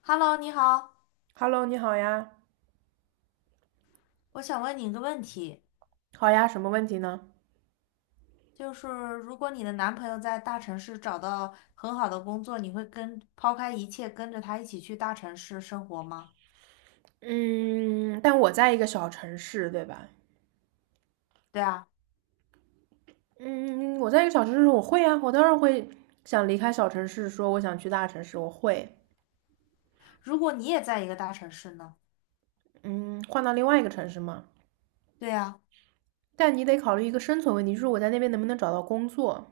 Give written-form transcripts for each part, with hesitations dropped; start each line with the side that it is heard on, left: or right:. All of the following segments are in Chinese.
left: Hello，你好，
right: Hello，你好呀，
left: 我想问你一个问题，
right: 好呀，什么问题呢？
left: 就是如果你的男朋友在大城市找到很好的工作，你会跟抛开一切跟着他一起去大城市生活吗？
right: 嗯，但我在一个小城市，对吧？
left: 对啊，
right: 嗯，我在一个小城市，我会啊，我当然会想离开小城市，说我想去大城市，我会，
left: 如果你也在一个大城市呢？
right: 嗯，换到另外一个城市嘛。
left: 对啊，
right: 但你得考虑一个生存问题，就是我在那边能不能找到工作。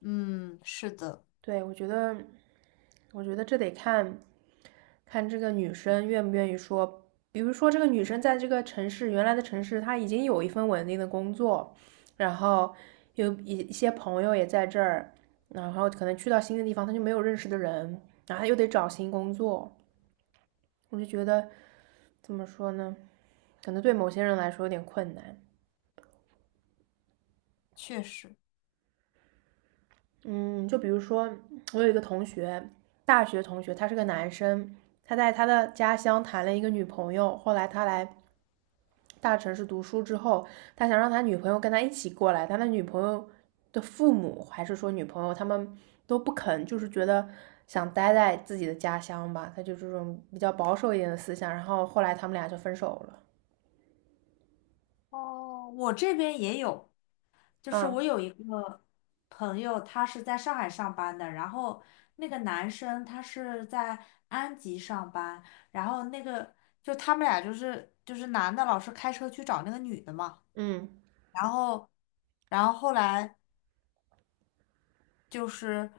left: 嗯，是的，
right: 对，我觉得这得看这个女生愿不愿意说。比如说，这个女生在这个城市原来的城市，她已经有一份稳定的工作，然后有一些朋友也在这儿，然后可能去到新的地方，她就没有认识的人，然后她又得找新工作。我就觉得怎么说呢？可能对某些人来说有点困难。
left: 确实。
right: 嗯，就比如说，我有一个同学，大学同学，他是个男生，他在他的家乡谈了一个女朋友，后来他来大城市读书之后，他想让他女朋友跟他一起过来，他女朋友的父母还是说女朋友他们都不肯，就是觉得想待在自己的家乡吧，他就这种比较保守一点的思想。然后后来他们俩就分手了。
left: 哦，我这边也有。就是
right: 啊，
left: 我有一个朋友，他是在上海上班的，然后那个男生他是在安吉上班，然后那个就他们俩就是男的老是开车去找那个女的嘛，
right: 嗯，
left: 然后然后后来。就是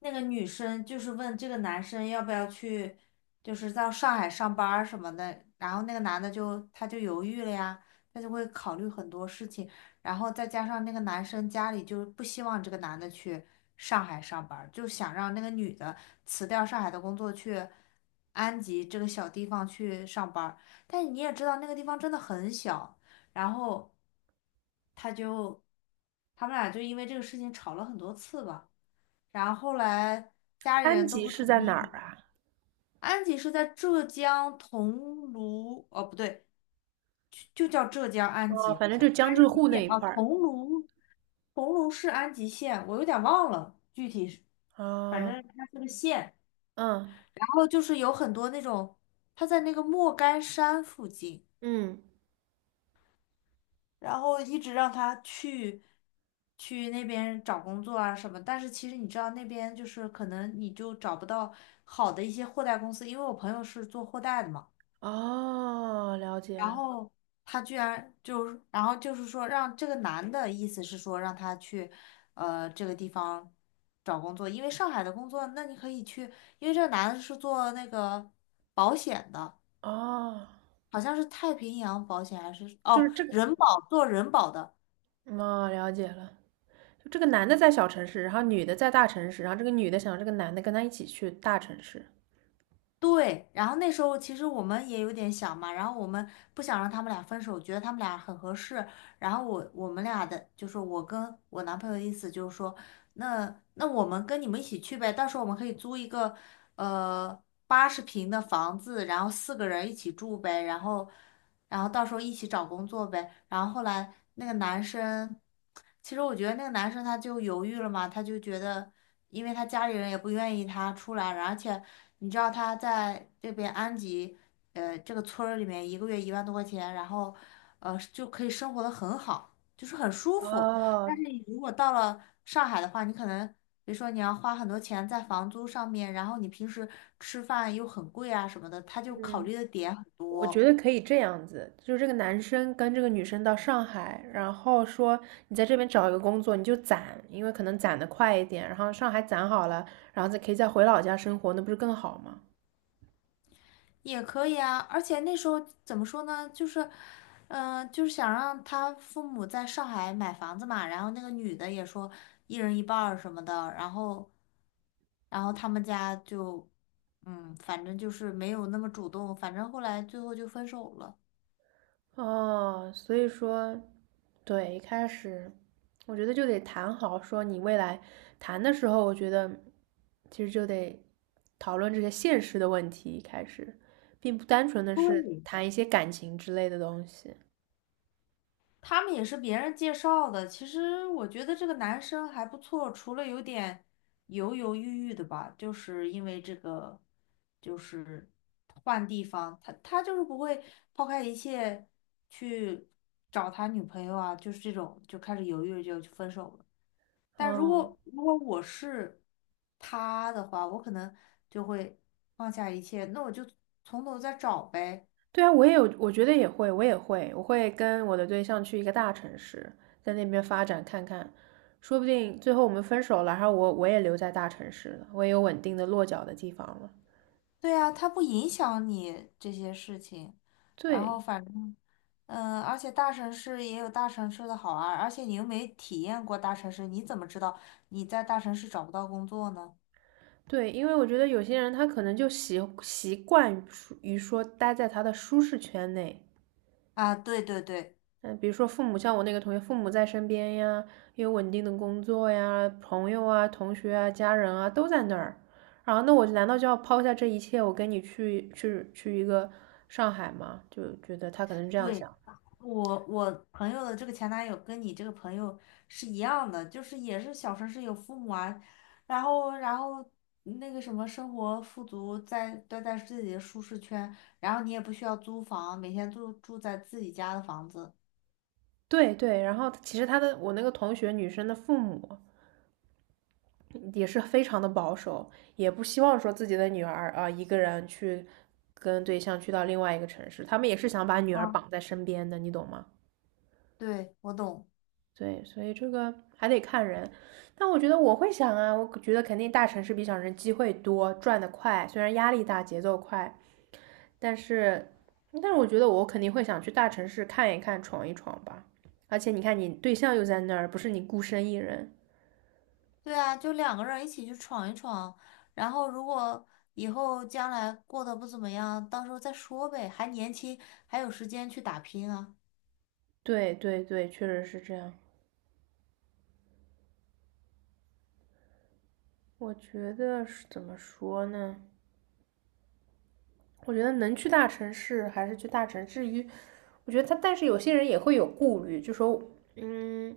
left: 那个女生就是问这个男生要不要去，就是到上海上班儿什么的，然后那个男的他就犹豫了呀，他就会考虑很多事情，然后再加上那个男生家里就是不希望这个男的去上海上班儿就想让那个女的辞掉上海的工作去安吉这个小地方去上班儿，但你也知道那个地方真的很小。然后他就他们俩就因为这个事情吵了很多次吧。然后后来家里
right: 安
left: 人都
right: 吉
left: 不
right: 是
left: 同
right: 在哪儿
left: 意。
right: 啊？
left: 安吉是在浙江桐庐，哦不对，就就叫浙江安
right: 哦，
left: 吉，
right: 反
left: 好
right: 正
left: 像
right: 就江浙
left: 安
right: 沪
left: 吉
right: 那
left: 县
right: 一
left: 啊，
right: 块儿。
left: 桐庐，桐庐市安吉县，我有点忘了具体是，反
right: 啊，
left: 正它是个县。
right: 嗯
left: 然后就是有很多那种，它在那个莫干山附近。
right: 嗯，
left: 然后一直让他去那边找工作啊什么，但是其实你知道那边就是可能你就找不到好的一些货代公司，因为我朋友是做货代的嘛，
right: 哦，了解
left: 然
right: 了。
left: 后他居然就是然后就是说让这个男的意思是说让他去这个地方找工作，因为上海的工作，那你可以去，因为这个男的是做那个保险的，
right: 哦，
left: 好像是太平洋保险还是
right: 就
left: 哦
right: 是这个，
left: 人保做人保的。
right: 哦，了解了。就这个男的在小城市，然后女的在大城市，然后这个女的想让这个男的跟她一起去大城市。
left: 对，然后那时候其实我们也有点想嘛，然后我们不想让他们俩分手，觉得他们俩很合适。然后我们俩的就是我跟我男朋友的意思就是说，那我们跟你们一起去呗，到时候我们可以租一个呃80平的房子，然后四个人一起住呗，然后到时候一起找工作呗。然后后来那个男生，其实我觉得那个男生他就犹豫了嘛，他就觉得，因为他家里人也不愿意他出来，而且你知道他在这边安吉，这个村儿里面一个月1万多块钱，就可以生活的很好，就是很舒服。
right: 哦，
left: 你如果到了上海的话，你可能。比如说你要花很多钱在房租上面，然后你平时吃饭又很贵啊什么的，他就考
right: 嗯，
left: 虑的点很
right: 我觉
left: 多。
right: 得可以这样子，就是这个男生跟这个女生到上海，然后说你在这边找一个工作，你就攒，因为可能攒的快一点，然后上海攒好了，然后再可以再回老家生活，那不是更好吗？
left: 也可以啊，而且那时候怎么说呢，就是，嗯、就是想让他父母在上海买房子嘛，然后那个女的也说一人一半儿什么的，然后，他们家就，嗯，反正就是没有那么主动，反正后来最后就分手了。
right: 哦，所以说对，一开始我觉得就得谈好，说你未来谈的时候，我觉得其实就得讨论这些现实的问题，一开始，并不单纯的是
left: 对，
right: 谈一些感情之类的东西。
left: 他们也是别人介绍的。其实我觉得这个男生还不错，除了有点犹犹豫豫的吧，就是因为这个，就是换地方，他就是不会抛开一切去找他女朋友啊，就是这种就开始犹豫就分手了。但如
right: 嗯，
left: 果如果我是他的话，我可能就会放下一切，那我就从头再找呗。
right: 对啊，我也有，我觉得也会，我也会，我会跟我的对象去一个大城市，在那边发展看看，说不定最后我们分手了，然后我也留在大城市了，我也有稳定的落脚的地方了。
left: 对啊，它不影响你这些事情，然后
right: 对，
left: 反正，嗯，而且大城市也有大城市的好啊，而且你又没体验过大城市，你怎么知道你在大城市找不到工作呢？
right: 对，因为我觉得有些人他可能就习惯于说待在他的舒适圈内，
left: 啊，对对对
right: 嗯，比如说父母，像我那个同学，父母在身边呀，有稳定的工作呀，朋友啊、同学啊、家人啊都在那儿，然后那我难道就要抛下这一切，我跟你去一个上海吗？就觉得他可能是这样
left: 对，
right: 想。
left: 我朋友的这个前男友跟你这个朋友是一样的，就是也是小城市有父母啊，然后那个什么生活富足在，待在自己的舒适圈，然后你也不需要租房，每天住在自己家的房子。
right: 对对，然后其实他的我那个同学女生的父母，也是非常的保守，也不希望说自己的女儿啊、一个人去跟对象去到另外一个城市，他们也是想把女儿
left: 啊，
right: 绑在身边的，你懂吗？
left: 对，我懂。
right: 对，所以这个还得看人，但我觉得我会想啊，我觉得肯定大城市比小城市机会多，赚得快，虽然压力大，节奏快，但是，但是我觉得我肯定会想去大城市看一看，闯一闯吧。而且你看，你对象又在那儿，不是你孤身一人。
left: 对啊，就两个人一起去闯一闯，然后如果以后将来过得不怎么样，到时候再说呗，还年轻，还有时间去打拼啊。
right: 对对对，确实是这样。我觉得是怎么说呢？我觉得能去大城市还是去大城市。至于我觉得他，但是有些人也会有顾虑，就说，嗯，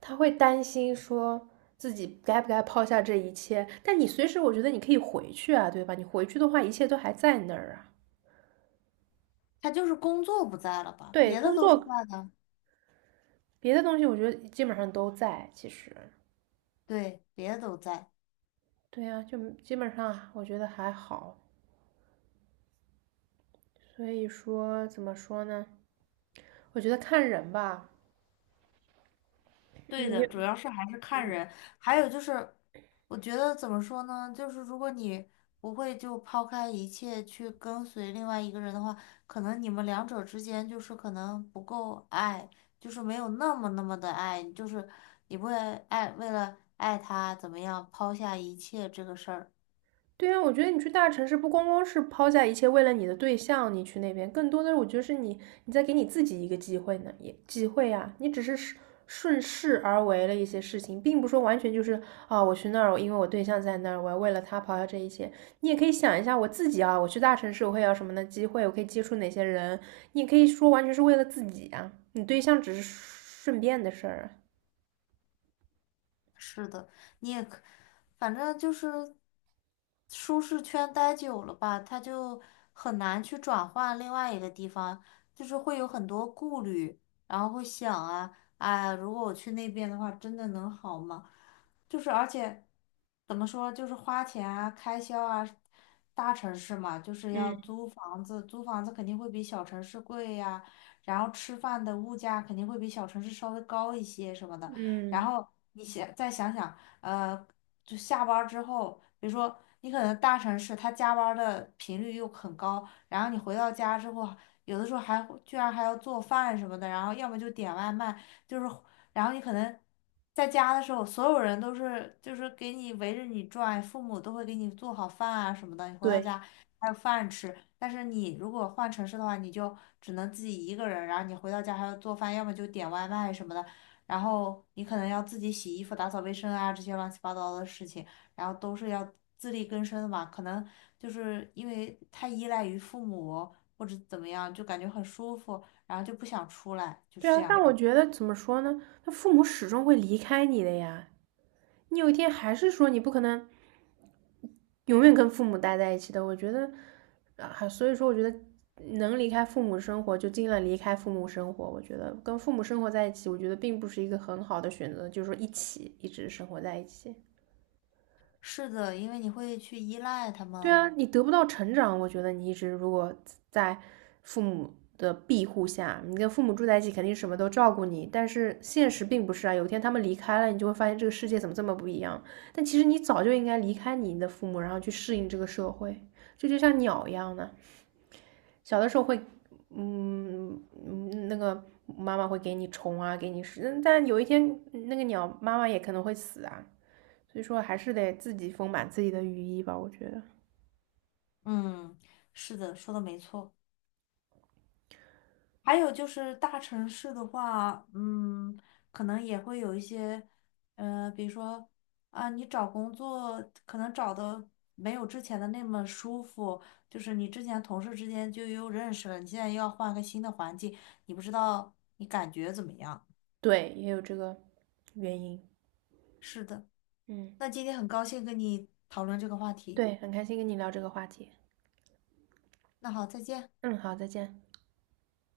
right: 他会担心说自己该不该抛下这一切。但你随时，我觉得你可以回去啊，对吧？你回去的话，一切都还在那儿啊。
left: 他就是工作不在了吧，
right: 对，
left: 别的
right: 工
left: 都是
right: 作
left: 在的，
right: 别的东西，我觉得基本上都在。其实，
left: 对，别的都在。
right: 对呀、就基本上我觉得还好。所以说，怎么说呢？我觉得看人吧，
left: 对的，主要是还是看人，还有就是，我觉得怎么说呢，就是如果你不会就抛开一切去跟随另外一个人的话，可能你们两者之间就是可能不够爱，就是没有那么那么的爱，就是你不会爱，为了爱他怎么样抛下一切这个事儿。
right: 对啊，我觉得你去大城市不光光是抛下一切为了你的对象，你去那边，更多的我觉得是你你在给你自己一个机会呢，也机会啊，你只是顺势而为了一些事情，并不说完全就是啊，我去那儿，我因为我对象在那儿，我要为了他抛下这一切。你也可以想一下我自己啊，我去大城市我会有什么的机会，我可以接触哪些人，你也可以说完全是为了自己啊，你对象只是顺便的事儿啊。
left: 是的，你也可，反正就是舒适圈待久了吧，他就很难去转换另外一个地方，就是会有很多顾虑，然后会想啊，哎呀如果我去那边的话，真的能好吗？就是而且怎么说，就是花钱啊、开销啊，大城市嘛，就是要
right: 嗯，
left: 租房子，租房子肯定会比小城市贵呀，然后吃饭的物价肯定会比小城市稍微高一些什么的。然
right: 嗯，
left: 后你想再想想，呃，就下班儿之后，比如说你可能大城市他加班儿的频率又很高，然后你回到家之后，有的时候还会居然还要做饭什么的，然后要么就点外卖，就是然后你可能在家的时候，所有人都是就是给你围着你转，父母都会给你做好饭啊什么的，你回到
right: 对。
left: 家还有饭吃。但是你如果换城市的话，你就只能自己一个人，然后你回到家还要做饭，要么就点外卖什么的。然后你可能要自己洗衣服、打扫卫生啊，这些乱七八糟的事情，然后都是要自力更生的嘛。可能就是因为太依赖于父母或者怎么样，就感觉很舒服，然后就不想出来，就
right: 对
left: 是这
right: 啊，但
left: 样。
right: 我觉得怎么说呢？他父母始终会离开你的呀。你有一天还是说你不可能永远跟父母待在一起的。我觉得，啊，所以说我觉得能离开父母生活就尽量离开父母生活。我觉得跟父母生活在一起，我觉得并不是一个很好的选择，就是说一起一直生活在一起。
left: 是的，因为你会去依赖他
right: 对
left: 们。
right: 啊，你得不到成长，我觉得你一直如果在父母的庇护下，你跟父母住在一起，肯定什么都照顾你。但是现实并不是啊，有一天他们离开了，你就会发现这个世界怎么这么不一样。但其实你早就应该离开你的父母，然后去适应这个社会，这就像鸟一样的。小的时候会，那个妈妈会给你虫啊，给你食，但有一天那个鸟妈妈也可能会死啊。所以说，还是得自己丰满自己的羽翼吧，我觉得。
left: 嗯，是的，说的没错。还有就是大城市的话，嗯，可能也会有一些，比如说啊，你找工作可能找的没有之前的那么舒服，就是你之前同事之间就又认识了，你现在又要换个新的环境，你不知道你感觉怎么样？
right: 对，也有这个原因。
left: 是的，
right: 嗯，
left: 那今天很高兴跟你讨论这个话题，
right: 对，很开心跟你聊这个话题。
left: 那好，再见。
right: 嗯，好，再见。